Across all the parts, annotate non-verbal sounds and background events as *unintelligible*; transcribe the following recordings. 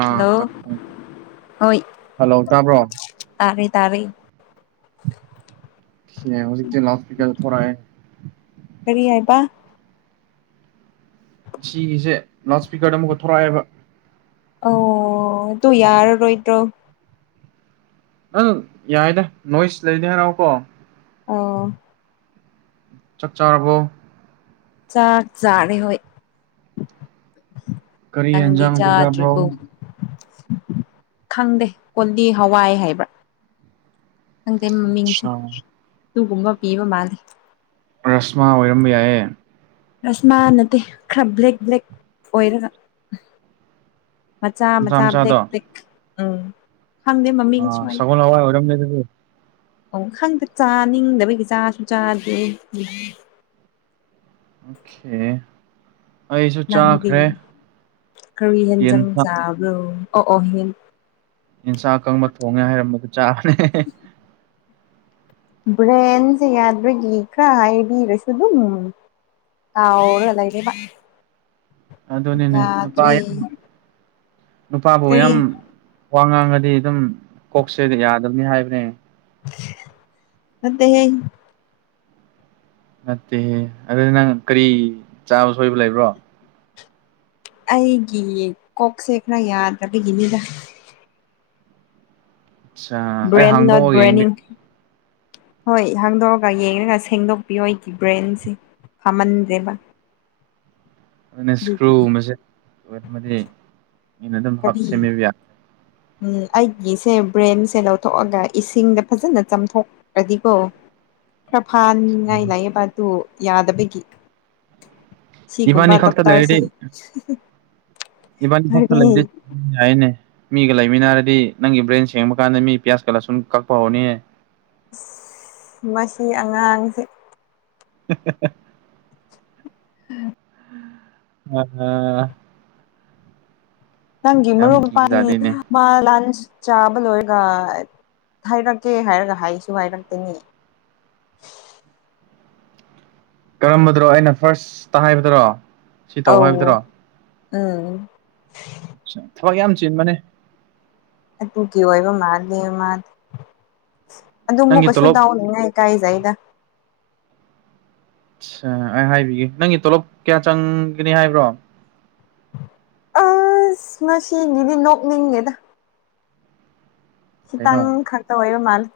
ꯑ ꯍꯜꯂꯣ ꯍꯣꯏ ꯍꯜꯂꯣ ꯇꯥꯕ꯭ꯔꯣ ꯇꯔꯦ ꯍ ꯍꯧꯖꯤꯛꯛꯇ ꯍꯁꯄꯤꯇꯥꯜ ꯊꯣꯔꯦ ꯀꯔꯤ ꯍꯥꯏꯕ ꯁꯤꯒꯤꯁꯦ ꯂꯥꯎꯠ ꯏꯁꯄꯤꯀꯔꯗ ꯑꯃꯨꯛꯀ ꯊꯣꯔꯛꯑꯦꯕ ꯑꯣ ꯇꯨꯡ ꯌꯥꯔ ꯔꯣꯣꯏꯗ꯭ꯔꯣ ꯑꯪ ꯌꯥꯏꯗ ꯅꯣꯏꯁ ꯂꯩꯗꯦ ꯍꯥꯏꯔꯥꯎꯑꯣꯀꯣ ꯑꯥ ꯆꯞ ꯆꯥꯔꯕꯣ ꯆꯥꯛꯥꯛ ꯆꯥꯔꯦ ꯍꯣꯏ ꯀꯔꯤ ꯅꯪꯗꯤ ꯌꯦꯟꯖꯥꯡ ꯄꯤꯖꯕ꯭ꯔꯣ ꯆꯥꯗ꯭ꯔꯤꯕꯔꯤꯕꯣ ꯈꯪꯗꯦ ꯀꯣꯟꯗꯤ ꯍꯋꯥꯏ ꯍꯥꯏꯕ꯭ꯔꯥ ꯍꯪꯗꯩ ꯃꯃꯤꯡꯁꯦ ꯑꯗꯨꯒꯨꯒꯨꯝꯕ ꯄꯤꯕ ꯃꯥꯜꯂꯤꯦ ꯔꯁꯃ ꯑꯣꯏꯔꯝꯕ ꯌꯥꯏꯌꯦ ꯔꯁꯃꯥ ꯅꯠꯇꯦ ꯈꯔ ꯕ꯭ꯂꯦꯛ ꯕ꯭ꯂꯦꯛ ꯑꯣꯏꯔꯒ ꯃꯆꯥ ꯃꯆꯥ ꯗ ꯗ ꯑ ꯁꯒꯅ ꯍꯋꯥꯏ ꯑꯣꯏꯔꯝ ꯑꯣ ꯈꯪꯗ ꯆꯥꯅꯤꯡꯗꯕꯒꯤ ꯆꯥꯁꯨ ꯆꯥꯗꯦ ꯑꯣꯦ ꯅꯪꯗꯤ ꯀꯧꯏ ꯌꯦꯟꯁꯥ ꯍꯦꯟꯖꯪꯖꯥꯕ꯭ꯔꯣ ꯑꯣ ꯑꯣꯍꯦꯟ ꯌꯦꯟꯁꯥ ꯑꯀꯪꯕ ꯊꯣꯡꯉꯦ ꯍꯥꯏꯔꯝꯕꯗꯨ ꯆꯥꯕꯅꯦ ꯕ꯭ꯔꯦꯟꯁꯦ ꯌꯥꯗꯒꯤ ꯈꯔ ꯍꯥꯏꯕꯤꯔꯁꯨ ꯑꯗꯨꯝ ꯇꯔ ꯌꯥꯗꯔꯤ ꯑꯗꯨꯅꯤꯅꯦ ꯅꯨꯄꯥ ꯌꯥꯝ ꯅꯨꯄꯥꯕꯨ ꯌꯥꯝ ꯋꯥ ꯉꯥꯡꯉꯗꯤ ꯑꯗꯨꯝ ꯀꯣꯛꯁꯦꯗ ꯌꯥꯗꯕꯅꯤ ꯍꯥꯏꯕꯅꯦ ꯑꯗꯦ ꯅꯠꯇꯦ ꯑꯗꯨꯗꯤ ꯅꯪ ꯀꯔꯤ ꯆꯥꯕ ꯁꯣꯏꯕ ꯂꯩꯕ꯭ꯔꯣ ꯑꯩꯒꯤ ꯀꯣꯛꯁꯦ ꯈꯅ ꯌꯥꯗ꯭ꯔꯕꯒꯤꯅꯤꯗ ꯑꯠꯆꯥ ꯑꯩ ꯕ꯭ꯔꯦꯟꯦꯟ ꯅꯠ ꯍꯥꯡꯗꯣꯛꯑꯒ ꯕ꯭ꯔꯦꯟꯅꯤ ꯌꯦꯡꯕꯤꯌꯨ ꯍꯣꯏ ꯍꯥꯡꯗꯣꯛꯑꯒ ꯌꯦꯡꯉꯒ ꯁꯦꯡꯗꯣꯛꯄꯤꯌꯣ ꯑꯩꯒꯤ ꯕ꯭ꯔꯦꯟꯁꯦ ꯐꯃꯟꯖꯦꯕ ꯑꯗꯨꯅ ꯏꯁꯀ꯭ꯔꯨ ꯃꯁꯦ ꯑꯣꯏ ꯑꯃꯗꯤ ꯃꯤꯩꯅ ꯑꯗꯨꯝ ꯍꯥꯞ ꯀꯔꯤ ꯁꯦꯝꯕꯤꯕ ꯌꯥ ꯎꯝ ꯑꯩꯒꯤꯁꯦ ꯕ꯭ꯔꯦꯟꯁꯦ ꯂꯧꯊꯣꯛꯑꯒ ꯏꯁꯤꯡꯗ ꯐꯖꯅ ꯆꯥꯝꯊꯣꯛꯈ꯭ꯔꯗꯤꯀꯣ ꯈꯔꯐꯥꯟꯉꯥꯏ ꯂꯩꯑꯕ ꯑꯗꯨ ꯌꯥꯗꯕꯒꯤ ꯁꯤꯒꯨꯝꯕ ꯏꯕꯥꯅꯤ ꯇꯞ ꯇꯥꯔꯤꯁꯦ ꯏꯕꯥꯗꯤ ꯐ ꯆ ꯂꯩꯗꯤ ꯌꯥꯅꯦ ꯃꯤꯒ ꯂꯩꯃꯤꯟꯅꯔꯗꯤ ꯅꯪꯒꯤ ꯕ꯭ꯔꯦꯟ ꯁꯦꯡꯕ ꯀꯥꯟꯗ ꯃꯤ ꯄꯤꯌꯥꯁꯀ ꯂꯥꯁꯟ ꯀꯛꯄ ꯍꯧꯅꯤ ꯑ ꯃꯁꯤ ꯑꯉꯥꯡꯁꯦ *inaudible* ꯎꯝ ꯑꯝ ꯅꯪꯒꯤꯤ ꯃ ꯔꯣꯝ ꯀꯤꯕꯖꯥꯠꯅꯤꯅꯦ ꯄ ꯂꯟ ꯆꯥꯕ ꯂꯣꯏꯔꯒ ꯍꯥꯏꯔꯛꯀꯦ ꯍꯥꯏꯔꯒ ꯍꯥꯏꯁꯨ ꯍꯥꯏꯔꯛꯇꯅꯤ *inaudible* ꯀꯔꯝꯕꯗꯅꯣ ꯑꯩꯅ ꯐꯥꯔꯁꯇ ꯍꯥꯏꯕꯗꯔꯣ ꯁꯤ ꯇꯧ ꯍꯥꯏꯕꯗꯨꯔꯣ ꯑꯥ ꯊꯕꯛ ꯌꯥꯝ ꯆꯤꯟꯕꯅꯦ ꯑꯗꯨꯨꯡ ꯀ ꯑꯣꯏꯕ ꯃꯥꯂꯕ ꯃꯥꯗꯦ ꯑꯗꯨ ꯑꯃꯨꯛ ꯅꯪꯒꯤ ꯀꯩꯁꯨ ꯇꯣꯂꯣꯞ ꯇꯎꯅꯤꯅ ꯏꯀꯥꯏꯖꯩꯗ ꯑꯆꯥ ꯑꯩ ꯍꯥꯏꯕꯤꯒꯦ ꯅꯪꯒꯤ ꯇꯣꯂꯣꯞ ꯀꯌꯥ ꯆꯪꯒꯅꯤ ꯍꯥꯏꯕ꯭ꯔꯣ ꯑꯁ ꯃꯁꯤꯅꯤꯗꯤ ꯅꯣꯛꯅꯤꯡꯉꯦꯗ ꯈꯤꯇꯪ ꯀꯩꯅꯣ ꯈꯛꯇ ꯑꯣꯏꯕ ꯃꯥꯜꯦ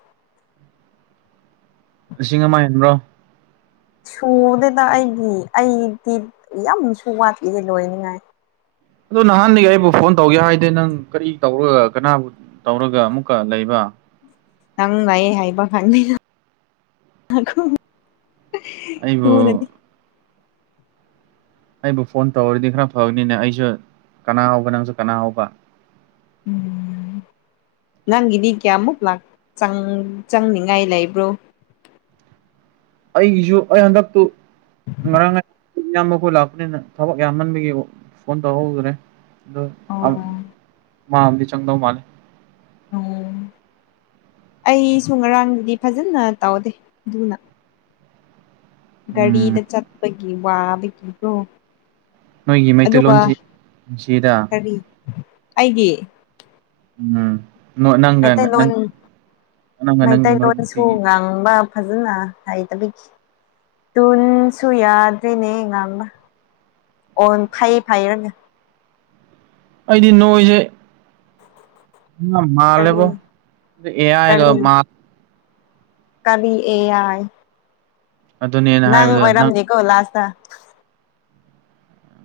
ꯂꯤꯁꯤꯡ ꯑꯃꯥꯏ ꯍꯟꯕ꯭ꯔꯣ ꯁꯨꯗꯗ ꯑꯩꯒꯤ ꯑꯩꯗꯤ ꯌꯥꯝꯁꯨ ꯋꯥꯠꯂꯤꯁꯦ ꯂꯣꯏꯅꯤꯡꯉꯥꯏ ꯑꯗꯣ ꯅꯍꯥꯟꯗꯒꯤ ꯑꯩꯕꯨ ꯐꯣꯟ ꯇꯧꯒꯦ ꯍꯥꯏꯗꯤꯦ ꯅꯪ ꯀꯔꯤ ꯇꯧꯔꯒ ꯀꯅꯥꯕꯨ ꯇꯧꯔꯒ ꯑꯃꯨꯛꯀ ꯂꯩꯕ ꯅꯪ ꯉ ꯍꯥꯏꯕ ꯈꯪꯅꯤ ꯇꯅꯗꯤ ꯑꯩꯕꯨ ꯑꯩꯕꯨ ꯐꯣꯟ ꯇꯧꯔꯔꯗꯤ ꯈꯔ ꯐꯕꯅꯤꯅꯦ ꯑꯩꯁꯨ ꯀꯅꯥ ꯍꯧꯕ ꯅꯪꯁꯨ ꯀꯅꯥ ꯍꯧꯕ ꯎꯝ ꯅꯪꯒꯤꯗꯤ ꯀꯌꯥꯃꯨꯛ ꯆꯪꯅꯤꯡꯉꯥꯏ ꯂꯩꯕ꯭ꯔꯣ *inaudible* *inaudible* ꯑꯩꯒꯤꯁꯨ ꯑꯩ ꯍꯟꯗꯛꯇꯨ ꯉꯔꯥꯡꯥꯏ ꯏꯌꯥꯝꯕ ꯑꯩꯈꯣꯏ ꯂꯥꯛꯄꯅꯤꯅ ꯊꯕꯛ ꯌꯥꯝꯃꯟꯕꯒꯤ ꯐꯣꯟ ꯇꯧꯍꯧꯗ꯭ꯔꯦ ꯑꯗꯣ ꯑꯣ ꯃꯥꯝꯗꯤ ꯆꯪꯗꯧ ꯃꯥꯜꯂꯦ ꯎꯝ ꯑꯩꯁꯨ ꯉꯔꯥꯡꯗꯗꯤ ꯐꯖꯅ ꯇꯧꯗꯦ ꯑꯗꯨꯅ ꯎꯝ ꯒꯥꯔꯤꯗ ꯆꯠꯄꯒꯤ ꯋꯥꯕꯒꯤꯗꯣ ꯅꯣꯏꯒꯤ ꯑꯗꯨꯒ ꯃꯩꯇꯩꯂꯣꯟꯁꯤ ꯅꯨꯡꯁꯤꯗ ꯀꯔꯤ ꯑꯩꯒꯤ ꯎꯝ ꯅꯪꯒ ꯅ ꯃꯩꯇꯩꯂꯣꯟ ꯅꯪꯒ ꯅꯪꯒꯤ ꯃꯔꯨꯞ ꯃꯩꯇꯩꯂꯣꯟꯁꯨ ꯅꯨꯄꯤꯒꯤ ꯉꯥꯡꯕ ꯐꯖꯅ ꯍꯥꯏꯇꯕꯤꯈꯤ ꯇꯨꯟꯁꯨ ꯌꯥꯗ꯭ꯔꯦꯅꯦ ꯉꯥꯡꯕ ꯑꯣ ꯐꯩ ꯐꯩꯔꯒ ꯑꯩꯗꯤ ꯅꯣꯏꯁꯦ ꯃꯥ ꯀꯔꯤ ꯂꯩꯦꯕꯣ ꯑꯦꯑꯒ ꯃꯥ ꯀꯕꯤ ꯑꯦ ꯌꯥꯏ ꯑꯗꯨꯅꯦꯅ ꯅꯪ ꯍꯥꯏꯕꯗꯣ ꯑꯣꯏꯔꯝꯗꯤꯦ ꯀꯣ ꯂꯥꯁꯇ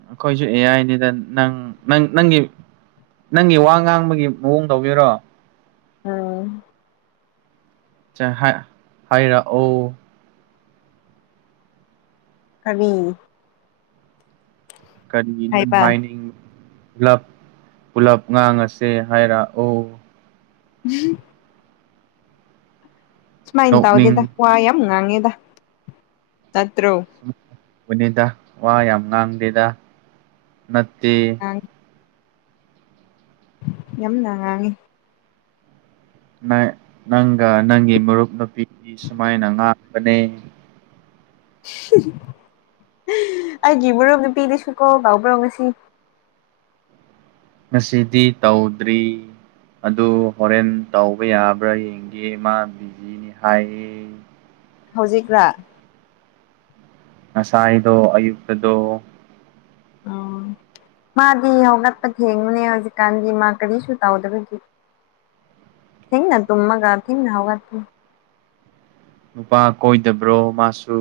ꯑꯩꯈꯣꯏꯁꯨ ꯑꯦ ꯑꯥꯏꯅꯤꯗ ꯅꯪ ꯅꯪ ꯅꯪꯒꯤ ꯅꯪꯒꯤ ꯋꯥ ꯉꯥꯡꯕꯒꯤ ꯃꯑꯣꯡ ꯇꯧꯕꯤꯔꯣ ꯑꯝ ꯍꯥꯏ ꯍꯥꯏꯔꯥ ꯑꯣ ꯀꯕꯤ ꯀꯔꯤꯅꯤ ꯍꯥꯏꯕ ꯍꯥꯏꯅꯤꯡꯕ ꯄꯨꯂꯞ ꯄꯨꯂꯞ ꯉꯥꯡꯉꯁꯦ ꯍꯥꯏꯔꯛꯑꯣ ꯎꯝ ꯁꯨꯃꯥꯏꯅ ꯇꯥꯎꯗꯦꯗ ꯋꯥ ꯌꯥꯝ ꯉꯥꯡꯉꯦꯗ ꯅꯠꯇ꯭ꯔꯣ ꯎꯅꯤꯗ ꯋꯥ ꯌꯥꯝ ꯉꯥꯡꯗꯦꯗ ꯅꯠꯇꯦ ꯉꯥꯡꯉꯤ ꯌꯥꯝꯅ ꯉꯥꯡꯉꯤ ꯅꯪꯒ ꯅꯪꯒꯤ ꯃꯔꯨꯞ ꯅꯨꯄꯤꯒꯤ ꯁꯨꯃꯥꯏꯅ ꯉꯥꯡꯕꯅꯦ ꯑꯩꯒꯤ ꯃꯔꯨꯞ ꯅꯨꯄꯤꯗꯨꯁꯨ ꯀꯣ ꯕꯥꯎꯕ꯭ꯔꯣ ꯉꯁꯤ ꯉꯁꯤꯗꯤ ꯇꯧꯗ꯭ꯔꯤ ꯑꯗꯨ ꯍꯣꯔꯦꯟ ꯇꯧꯕ ꯌꯥꯕ꯭ꯔꯥ ꯌꯦꯡꯒꯦ ꯃꯥ ꯕꯤꯖꯤꯅꯤ ꯍꯥꯏꯌꯦ ꯍꯧꯖꯤꯛꯅ ꯉꯁꯥꯏꯗꯣ ꯑꯌꯨꯛꯇꯗ ꯑ ꯃꯥꯗꯤ ꯍꯧꯒꯠꯄ ꯊꯦꯡꯉꯨꯅꯦ ꯍꯧꯖꯤꯛꯀꯥꯟꯒꯤ ꯃꯥ ꯀꯔꯤꯁꯨ ꯇꯧꯗꯕꯒꯦ ꯊꯦꯡꯤꯡ ꯇꯨꯃꯒ ꯊꯦꯡꯤꯡ ꯍꯧꯋꯥꯗꯤ ꯅꯨꯄꯥ ꯀꯣꯏꯗꯕ꯭ꯔꯣ ꯃꯥꯁꯨ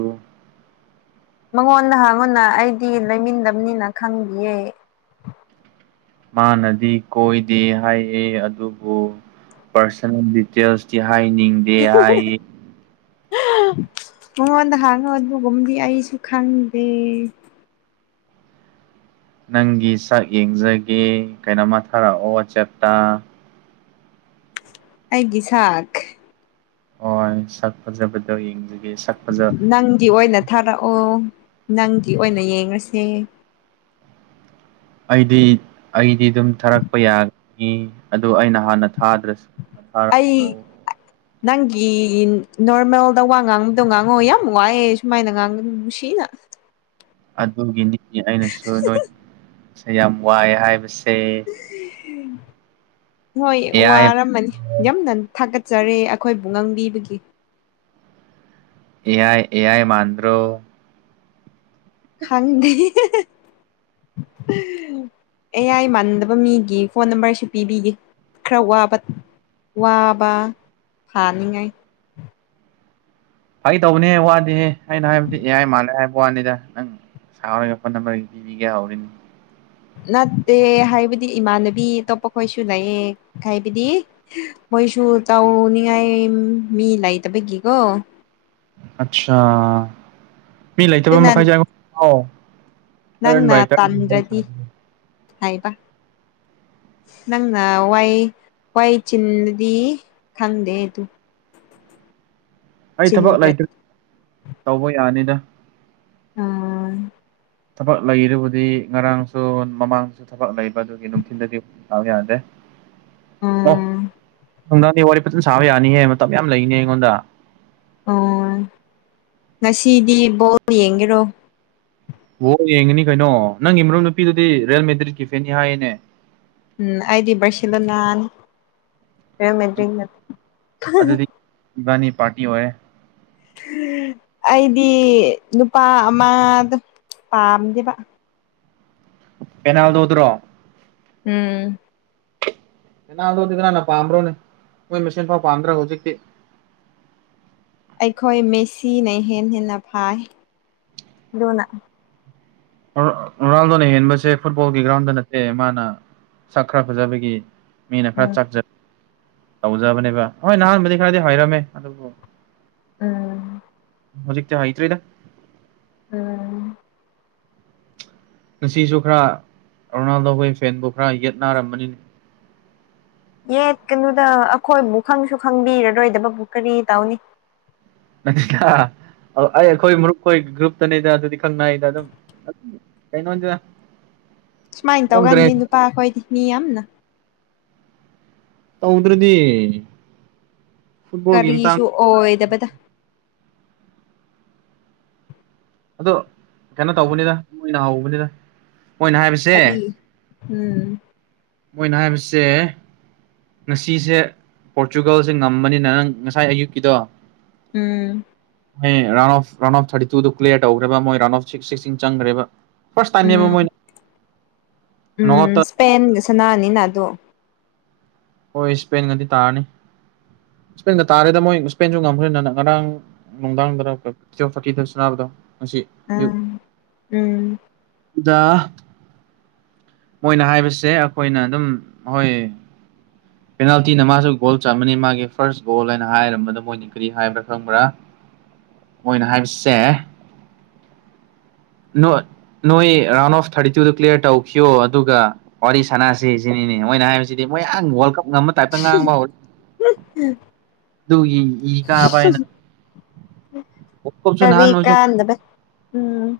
ꯃꯉꯣꯟꯗꯍꯪꯉꯨꯅ ꯑꯩꯗꯤ ꯂꯩꯃꯤꯟꯅꯗꯕꯅꯤꯅ ꯈꯪꯕꯤꯌꯦꯦ ꯃꯥꯅꯗꯤ ꯀꯣꯏꯗꯦ ꯍꯥꯏꯑ ꯑꯗꯨꯕꯨ ꯄꯥꯔꯁꯣꯅꯦꯜ ꯗꯤꯇꯦꯜꯁꯇꯤ ꯍꯥꯏꯅꯤꯡꯗꯦ ꯍꯥꯏꯌꯦ ꯃꯉꯣꯟꯗ ꯍꯥꯟꯉꯨ ꯑꯗꯨꯒꯨꯝꯗꯤ ꯑꯩꯁꯨ ꯈꯪꯗꯦ ꯅꯪꯒꯤ ꯁꯛ ꯌꯦꯡꯖꯒꯦ ꯀꯩꯅꯣꯝꯃ ꯊꯥꯔꯛꯑꯣ ꯋꯥꯆꯦꯇꯥ ꯑꯩꯒꯤ ꯁꯥꯥꯛ ꯍꯣꯏ ꯁꯠ ꯐꯖꯕꯗ ꯌꯦꯡꯖ ꯅꯪꯗꯤ ꯑꯣꯏꯅ ꯊꯥꯔꯛꯑꯣ ꯅꯪꯗꯤ ꯑꯣꯏꯅ ꯌꯦꯡꯉꯁꯦ ꯑꯩꯗꯤ ꯑꯩꯗꯤ ꯑꯗꯨꯝ ꯊꯥꯔꯛꯄ ꯌꯥꯒꯅꯤ ꯑꯗꯨ ꯑꯩꯅ ꯍꯥꯟꯅ ꯑꯩ ꯊꯥꯗ꯭ꯔꯁꯤ ꯅꯪꯒꯤ ꯅꯣꯔꯃꯦꯜꯗ ꯋꯥ ꯉꯥꯡꯕꯗꯣ ꯉꯥꯡꯉꯣ ꯌꯥꯝ ꯋꯥꯑꯦ ꯁꯨꯃꯥꯏꯅ ꯉꯥꯡꯕ ꯅꯨꯡꯁꯤꯅ *inaudible* ꯑꯗꯨꯒꯤꯅꯤ ꯑꯩꯅꯁꯨ ꯅꯣꯏꯁ ꯌꯥꯝ ꯋꯥꯏ ꯍꯥꯏꯕꯁꯦ ꯍꯣꯏ ꯑꯦ ꯑꯥꯏ ꯋꯥꯔꯝꯃꯅꯤ ꯌꯥꯝꯝꯗꯅꯤ ꯊꯥꯒꯠꯆꯔꯦ ꯑꯩꯈꯣꯏꯕꯨ ꯉꯥꯡꯕꯤꯕꯒꯤ ꯑꯦꯌꯥꯥꯏ ꯑꯦꯌꯥꯥꯏ ꯃꯥꯟꯗ꯭ꯔꯣ ꯈꯪꯗ ꯑꯦꯌꯥꯏ ꯃꯥꯟꯗꯕ ꯃꯤꯒꯤ ꯐꯣꯟ ꯅꯝꯕꯔꯁꯤ ꯄꯤꯕꯤꯒꯦ ꯈꯔ ꯋꯥꯕ ꯋꯥꯕ ꯐꯥꯅꯤꯡꯉꯥꯏ ꯐꯒꯤ ꯇꯧꯕꯅꯦꯍ‌ꯦ ꯋꯥꯗ‌ꯦꯍ‌ꯦ ꯑꯩꯅ ꯍꯥꯏꯕꯗꯤ ꯑꯦꯑꯥꯏ ꯃꯥꯜꯂꯦ ꯍꯥꯏꯕꯅ‌ꯦ ꯋꯥꯅꯤꯗ ꯅꯪ ꯁꯥꯥꯎꯔꯒ ꯐꯣꯟ ꯅꯝꯕꯔ ꯄꯤꯕꯤꯒꯦ ꯍꯧꯔꯤꯅꯤ ꯅꯠꯇꯦ ꯍꯥꯏꯕꯗꯤ ꯏꯃꯥꯟꯅꯕꯤ ꯑꯇꯣꯞꯄ ꯈꯣꯏꯁꯨ ꯂꯩꯌꯦ ꯍꯥꯏꯕꯗꯤ ꯈꯣꯏꯁꯨ ꯇꯥꯎ ꯅꯤꯡꯉꯥꯏ ꯃꯤ ꯂꯩꯇꯄꯒꯤꯀꯣ ꯑꯆꯥꯥ ꯃꯤ ꯂꯩꯇꯕ ꯑꯗꯨꯅ ꯃꯈꯩꯁ‌ꯩ ꯑꯥꯎ ꯅꯪꯅ ꯇꯟꯗ꯭ꯔꯗꯤ ꯍꯥꯏꯕ ꯅꯪꯅ ꯋꯥꯏ ꯋꯥꯏ ꯆꯤꯜꯂꯗꯤ ꯈꯪꯗꯦ ꯗꯨ ꯑꯩ ꯊꯕꯛ ꯂꯩꯇ꯭ꯔꯦ ꯇꯧꯕ ꯌꯥꯅꯤꯗ꯫ ꯑꯥ꯫ ꯊꯕꯛ ꯂꯩꯔꯕꯨꯗꯤ ꯉꯔꯥꯡꯁꯨ ꯃꯃꯥꯡꯁꯨ ꯊꯕꯛ ꯂꯩꯕ ꯑꯗꯨꯒꯤ ꯅꯨꯡꯊꯤꯗꯒꯤ ꯗꯥꯎ ꯌꯥꯗꯦ ꯑꯣ꯫ ꯑꯥ ꯈꯪꯗꯅꯤ ꯋꯥꯔꯤ ꯐꯖꯟ ꯁꯥꯕ ꯌꯥꯅꯤꯍꯦ ꯃꯇꯝ ꯌꯥꯝ ꯂꯩꯅꯤ ꯑꯩꯉꯣꯟꯗ꯫ ꯑꯣ ꯉꯁꯤꯗꯤ ꯕꯣꯜ ꯌꯦꯡꯒꯦꯔꯣ꯫ ꯋꫭ ꯌꯦꯡꯉꯅꯤ ꯀꯩꯅꯣ ꯅꯪꯒꯤ ꯃꯔꯨꯞ ꯅꯨꯄꯤꯗꯨꯗꯤ ꯔꯤꯌꯦꯜ ꯃꯦꯗ꯭ꯔꯤꯠꯀꯤ ꯐꯦꯟꯅꯤ ꯍꯥꯏꯌꯦꯅꯦ꯫ ꯎꯝ ꯑꯩꯗꯤ ꯕꯔꯁꯤꯂꫭꯅꯤꯅꯤ꯫ ꯔꯦꯜ ꯃꯦꯗꯔꯤ ꯅ ꯑꯗꯨꯗꯤ ꯏꯕꯥꯅꯤ ꯄꯥꯔꯇꯤ ꯑꯣꯏ꯫ ꯑꯥ ꯑꯩꯗꯤ ꯅꯨꯄꯥ ꯑꯃꯗ‌ꯣ ꯄꯥꯝꯗꯦꯕ꯫ ꯄꯦꯅꯥꯜꯗꯣ ꯗꯨꯔꯣ? ꯎꯝ꯫ ꯄꯦꯅꯥꯜꯗꯣꯗꯤ ꯀꯅꯥꯅ ꯄꯥꯝꯕ꯭ꯔꯣꯅꯦ ꯃꯣꯏ ꯃꯁꯦꯟꯐꯥꯎ ꯄꯥꯝꯗ꯭ꯔꯥ ꯍꯧꯖꯤꯛꯇꯤ꯫ ꯑꯩꯈꯣꯏ ꯃꯦꯁꯤꯅ ꯏꯍꯦꯟ ꯍꯦꯟꯅ ꯐꯥꯏ ꯑꯗꯨꯅ ꯔꫭ ꯔꯣꯅꯥꯜꯗꯣꯅ ꯍꯦꯟꯕꯁꯦ ꯐꯨꯠꯕꯣꯜꯒꯤ ꯒ꯭ꯔꯥꯎꯟꯗ ꯅꯠꯇꯦ ꯃꯥꯅ ꯁꯛ ꯈ꯭ꯔ ꯐꯖꯕꯒꯤ ꯃꯤꯅ ꯈꯔ ꯎꯝ ꯆꯥꯛꯖ ꯇꯧꯖꯕꯅꯦꯕ ꯍꯣꯏ ꯅꯍꯥꯟꯕꯨꯗꯤ ꯈꯔꯗꯤ ꯍꯥꯏꯔꯝꯃꯦ ꯑꯗꯨꯕꯨ ꯎꯝ꯫ ꯍꯧꯖꯤꯛꯇꯤ ꯍꯥꯏꯇꯔꯤꯗ꯫ ꯎꯝ꯫ ꯉꯁꯤꯁꯨ ꯈꯔ ꯔꯣꯅꯥꯜꯗꯣꯈꯣꯏ ꯐꯦꯟꯕꯨ ꯈꯔ ꯌꯦꯠꯅꯔꯝꯕꯅꯤꯅꯦ꯫ ꯌꯦꯠ ꯀꯩꯅꯨꯗ ꯑꯈꯣꯏꯕꯨ ꯈꯪꯁꯨ ꯈꯪꯕꯤꯔꯔꯣꯏꯗꯕꯕꯨ ꯀꯔꯤ ꯇꯧꯅꯤ꯫ *unintelligible* ꯑꯩ ꯑꯩꯈꯣꯏ ꯃꯔꯨꯞ ꯑꯩꯈꯣꯏ ꯒ꯭ꯔꯨꯞꯇꯅꯤꯗ ꯑꯗꯨꯗꯤ ꯈꯪꯅꯩꯗ ꯑꯗꯨꯝ ꯀꯩꯅꯣꯗ꯫ ꯁꯨꯃꯥꯏꯅ ꯇꯧꯒꯟꯅꯤ ꯅꯨꯄꯥ ꯈꯣꯏꯗꯤ ꯃꯤ ꯌꯥꯝꯅ꯫ ꯇꯧꯗ꯭ꯔꯗꯤ꯫ ꯐꯨꯠꯕꯣꯜꯒꯤ ꯃꯇꯥꯡ ꯀꯔꯤꯁꯨ ꯑꯣꯏꯗꯕꯗ꯫ ꯑꯗꯣ ꯀꯩꯅꯣ ꯇꯧꯕꯅꯤꯗ ꯃꯣꯏꯅ ꯍꯧꯕꯅꯤꯗ ꯃꯣꯏꯅ ꯍꯥꯏꯕꯁꯦ ꯀꯔꯤ ꯎꯝ꯫ ꯃꯣꯏꯅ ꯍꯥꯏꯕꯁꯦ ꯉꯁꯤꯁꯦ ꯄꯣꯔꯇꯨꯒꯜꯁꯦ ꯉꯝꯕꯅꯤꯅ ꯅꯪ ꯉꯁꯥꯏ ꯑꯌꯨꯛꯀꯤꯗꯣ ꯎꯝ꯫ ꯃꯣꯏ round of round of thirty ꯇꯨꯗꯨ ꯀ꯭ꯂꯤꯌꯥꯔ ꯇꯧꯈ꯭ꯔꯕ ꯃꯣꯏ ꯔꯟ ꯑꯣꯐ ꯁꯤꯛꯁꯇꯤꯡ ꯆꯪꯈ꯭ꯔꯦꯕ꯫ ꯐꯔꯁ ꯇꯥꯥꯝꯅꯦꯕ ꯎꯝ ꯃꯣꯏꯅ ꯎꯝ ꯅꯣꯡꯑꯥꯎꯠꯇ ꯁꯄꯦꯟꯒ ꯁꯅꯥꯅꯤꯅ ꯑꯗꯣ꯫ ꯍꯣꯏ ꯁ꯭ꯄꯦꯟꯒꯗꯤ ꯇꯥꯔꯅꯤ ꯁ꯭ꯄꯦꯟꯒ ꯇꯥꯔꯦꯗ ꯃꯣꯏ ꯏꯁꯄꯦꯟꯁꯨ ꯉꯝꯈ꯭ꯔꯦꯅ ꯉꯔꯥꯡ ꯅꯨꯡꯗꯥꯡꯗꯔ ꯇꯨꯋꯦꯜꯚ ꯊꯔꯇꯤꯗ ꯁꯨꯅꯥꯅꯕꯗꯣ ꯉꯁꯤ ꯑꯌꯨꯛ꯫ ꯎꯝ ꯎꯝ ꯗꯥ ꯃꯣꯏꯅ ꯍꯥꯏꯕꯁꯦ ꯑꯈꯣꯏꯅ ꯑꯗꯨꯝ ꯍꯣꯏ ꯄꯦꯅꯥꯜꯇꯤꯅ ꯃꯥꯁꯨ ꯒꯣꯜ ꯆꯥꯟꯃꯅꯤ ꯃꯥꯒꯤ ꯐꯥꯔꯁ ꯒꯣꯜ ꯍꯥꯏꯅ ꯍꯥꯏꯔꯝꯕꯗ ꯃꯣꯏꯅꯤ ꯀꯔꯤ ꯍꯥꯏꯕ꯭ꯔꯥ ꯈꯪꯕ꯭ꯔꯥ꯫ ꯃꯣꯏꯅ ꯍꯥꯏꯕꯁꯦ *inaudible* ꯅꯣꯏ ꯅꫭꯏ ꯔꯥꯎꯟ ꯑꯣꯐ ꯊꯥꯔꯇꯤ ꯇꯨꯗ ꯀ꯭ꯂꯤꯌꯥꯔ ꯇꯧꯈꯤꯕꯌꯣ ꯑꯗꯨꯒ ꯋꯥꯔꯤ ꯁꯅꯥꯁꯦ ꯁꯤꯅꯤꯅꯦ꯫ ꯃꯣꯏꯅ ꯍꯥꯏꯕꯁꯤꯗꯤ ꯃꯣꯏ ꯑꯥꯡ ꯋꯥꯜ ꯀꯞ ꯉꯝꯕ ꯇꯥꯏꯞꯇ ꯉꯥꯡꯕ ꯍꯧ ꯑꯗꯨꯒꯤ ꯏ ꯀꯥꯕ ꯑꯩꯅ ꯀꯔꯤ ꯀꯥꯟꯗꯕ ꯎꯝ꯫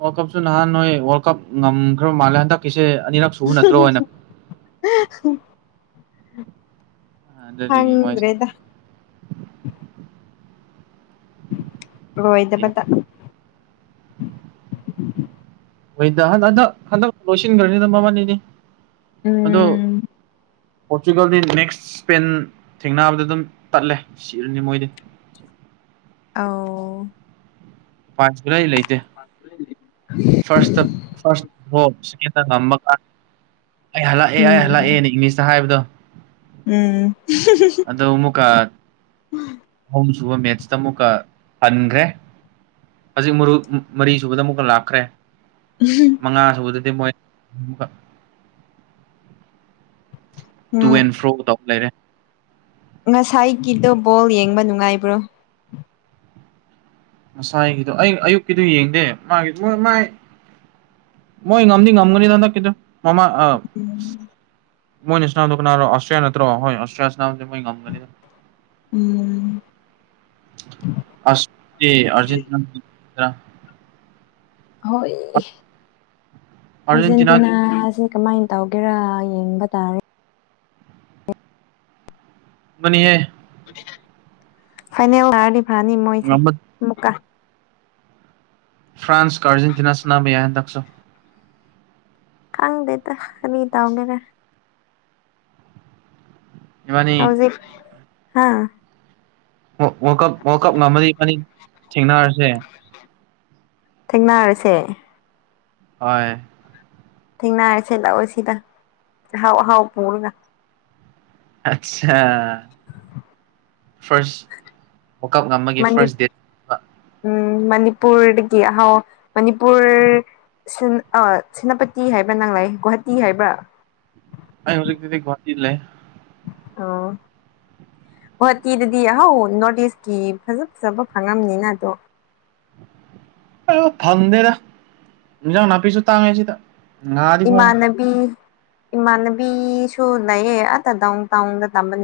ꯋꯥꯔꯜ ꯀꯞꯁꯨ ꯅꯍꯥꯟ ꯅꯣꯏ ꯋꯥꯔꯜ ꯀꯞ ꯉꯝꯈ꯭ꯔ ꯃꯥꯜꯂꯦ ꯍꯟꯗ ꯀꯤꯁꯦ ꯑꯗꯨꯗꯒꯤ *unintelligible* ꯍ꯭ꯔꯦꯗ ꯑꫭꯏꯗꯕ ꯃꯣꯏꯁ ꯗ ꯍꯣꯏꯗ ꯍꯟ ꯍꯟꯗꯛ ꯍꯟꯗꯛ ꯂꯣꯏꯁꯤꯟꯈ꯭ꯔꯅꯤꯗ ꯃꯕꯥꯅꯤꯗꯤ ꯑꯗꯣ ꯎꯝ ꯄꯣꯔꯇꯨꯒꯜꯗꯤ ꯅꯦꯛꯁ ꯏꯁꯄꯦꯟ ꯊꯦꯡꯅꯕꯗ ꯑꯗꯨꯝ ꯇꯠꯂꯦ ꯁꯤꯔꯅꯤ ꯃꯣꯏꯗꯤ ꯑꯧ ꯄꯥꯔꯠꯁ ꯀꯨꯂꯩ ꯂꯩ ꯄꯥꯔꯁ ꯀꯨꯂꯩ ꯂꯩ ꯐꯥꯔꯁꯇ ꯐꯥꯔꯁ ꯕꫭꯕ ꯁꯦꯀꯦꯟꯗꯅ ꯃꯪꯉꯥ ꯑꯩ ꯍꯜꯂꯛꯑꯦ ꯑꯩ ꯎꯝ ꯍꯜꯂꯛꯑꯦꯅ ꯏꯪꯂꯤꯁꯇ ꯍꯥꯏꯕꯗꯣ ꯎꯝ ꯑꯗꯣ ꯎꯃꯨꯀꯥ ꯁꯨꯕ ꯃꯦꯠꯁ ꯇ ꯃꯨꯠꯀ ꯍꯟꯒ꯭ꯔꯦ ꯍꯧꯖꯤꯛ ꯃꯔꯨ ꯃꯔꯤ ꯁꯨꯕꯗ ꯑꯃꯨꯛꯀ ꯂꯥꯛꯈ꯭ꯔꯦ ꯃꯉꯥ ꯁꯨꯕꯗꯗꯤ ꯃꯣꯏ ꯑꯃꯨꯛꯀ ꯇꯨ ꯑꯦꯟ ꯐ꯭ꯔꯣ ꯇꯧ ꯂꯩꯔꯦ ꯉꯁꯥꯏꯒꯤꯗꯨꯣ ꯕꯣꯜ ꯌꯦꯡꯕ ꯅꯨꯡꯉꯥꯏꯕ꯭ꯔꯣ ꯉꯁꯥꯏꯒꯤꯗꯣ ꯑꯩ ꯑꯌꯨꯛꯀꯤꯗꯨ ꯌꯦꯡꯗꯦ ꯃꯥꯒꯤ ꯃꫭꯏ ꯃꯥꯏ ꯃꯣꯏ ꯉꯝꯗꯤ ꯉꯝꯒꯅꯤꯗ ꯍꯟꯗꯛꯀꯤꯗꯨ ꯃꯃꯥ ꯑ ꯃꯣꯏꯅ ꯁꯅꯥꯕꯗꯨ ꯀꯅꯥꯔꫭ ꯑꯁꯇ꯭ꯔꯤꯌꯥ ꯅꯠꯇ꯭ꯔꯣ ꯍꫭꯏ ꯑꯁꯇ꯭ꯔꯤꯌꯥ ꯁꯅꯥꯕꯗꯤ ꯃꯣꯏ ꯉꯝꯒꯅꯤꯗ ꯎꯝ ꯑꯁ ꯇꯦ ꯑꯔꯖꯦꯟꯇꯤꯅꯥ *unintelligible* ꯍꯣꯏ ꯑꯥꯔꯖꯦꯟꯇꯤꯅꯥ ꯑꯔꯖꯦꯟꯇꯤꯅꯥꯁꯤ ꯀꯃꯥꯏꯅ ꯇꯧꯒꯦꯔꯥ ꯌꯦꯡꯕ ꯇꯥꯔꯦ ꯃꯅꯤꯑꯦ ꯐꯥꯏꯅꯦꯜ ꯊꯥꯔꯗꯤ ꯐꯥꯅꯤ ꯃꯣꯏꯁꯦ ꯉꯝꯕ ꯑꯃꯨꯛꯀꯥ ꯐ꯭ꯔꯥꯟꯁꯀ ꯑꯥꯔꯖꯦꯟꯇꯤꯅꯥ ꯁꯅꯥꯕ ꯌꯥꯏ ꯍꯟꯗꯛꯁꯨ ꯈꯪꯗꯦꯇ ꯀꯔꯤ ꯇꯧꯒꯦꯔꯥ ꯏꯕꯥꯅꯤ ꯍꯧꯖꯤꯛ ꯍꯥ ꯋꯥꯔꯜ ꯀꯞ ꯋꯥꯔꯜ ꯀꯞ ꯉꯝꯃꯗꯤ ꯏꯕꯥꯅꯤ ꯊꯦꯡꯅꯥꯔꯁꯦ ꯊꯦꯡꯅꯥꯔꯁꯦ ꯍꯣꯏ ꯊꯦꯡꯅꯥꯔꯁꯦ ꯂꯥꯑꯣ ꯁꯤꯗ ꯑꯍꯥꯎ ꯑꯍꯥꯎ ꯄꯨꯔꯒ ꯑꯠꯁꯥ ꯐꯔꯁ ꯋꯥꯀꯞ ꯉꯝꯕꯒꯤ ꯃꯅꯤ ꯐꯥꯔꯁ ꯗꯦꯠ ꯎꯝ ꯃꯅꯤꯄꯨꯔꯗꯒꯤ ꯍꯥꯎ ꯃꯅꯤꯄꯨꯔ ꯁꯤꯝ ꯑꯥ ꯁꯦꯅꯥꯄꯇꯤ ꯍꯥꯏꯕ꯭ꯔꯥ ꯅꯪ ꯂꯩ ꯒꯨꯍꯥꯇꯤ ꯍꯥꯏꯕ꯭ꯔꯥ ꯑꯩ ꯍꯧꯖꯤꯛꯀꯤꯗꯤ ꯒꯨꯍꯥꯇꯤꯗ ꯂꯩ ꯑꫭ ꯒꯨꯍꯥꯇꯤꯗꯗꯤ ꯑꯍꯥꯎ ꯅꯣꯔꯠ ꯏꯁꯀꯤ ꯐꯖ ꯐꯖꯕ ꯐꯪꯉꯝꯅꯤꯅ ꯗꯣ ꯑꯥ ꯐꯪꯗꯦꯗ ꯏꯟꯁꯥꯡ ꯅꯥꯄꯤꯁꯨ ꯇꯥꯡꯉꯦꯁꯤꯗ ꯏꯃꯥꯟꯅꯕꯤ ꯏꯃꯥꯟꯅꯕꯤꯁꯨ ꯂꯩꯌꯦ ꯑꯥꯗ ꯗꯥꯎꯟ ꯇꯥꯎꯟꯗ ꯇꯝꯕꯅꯦ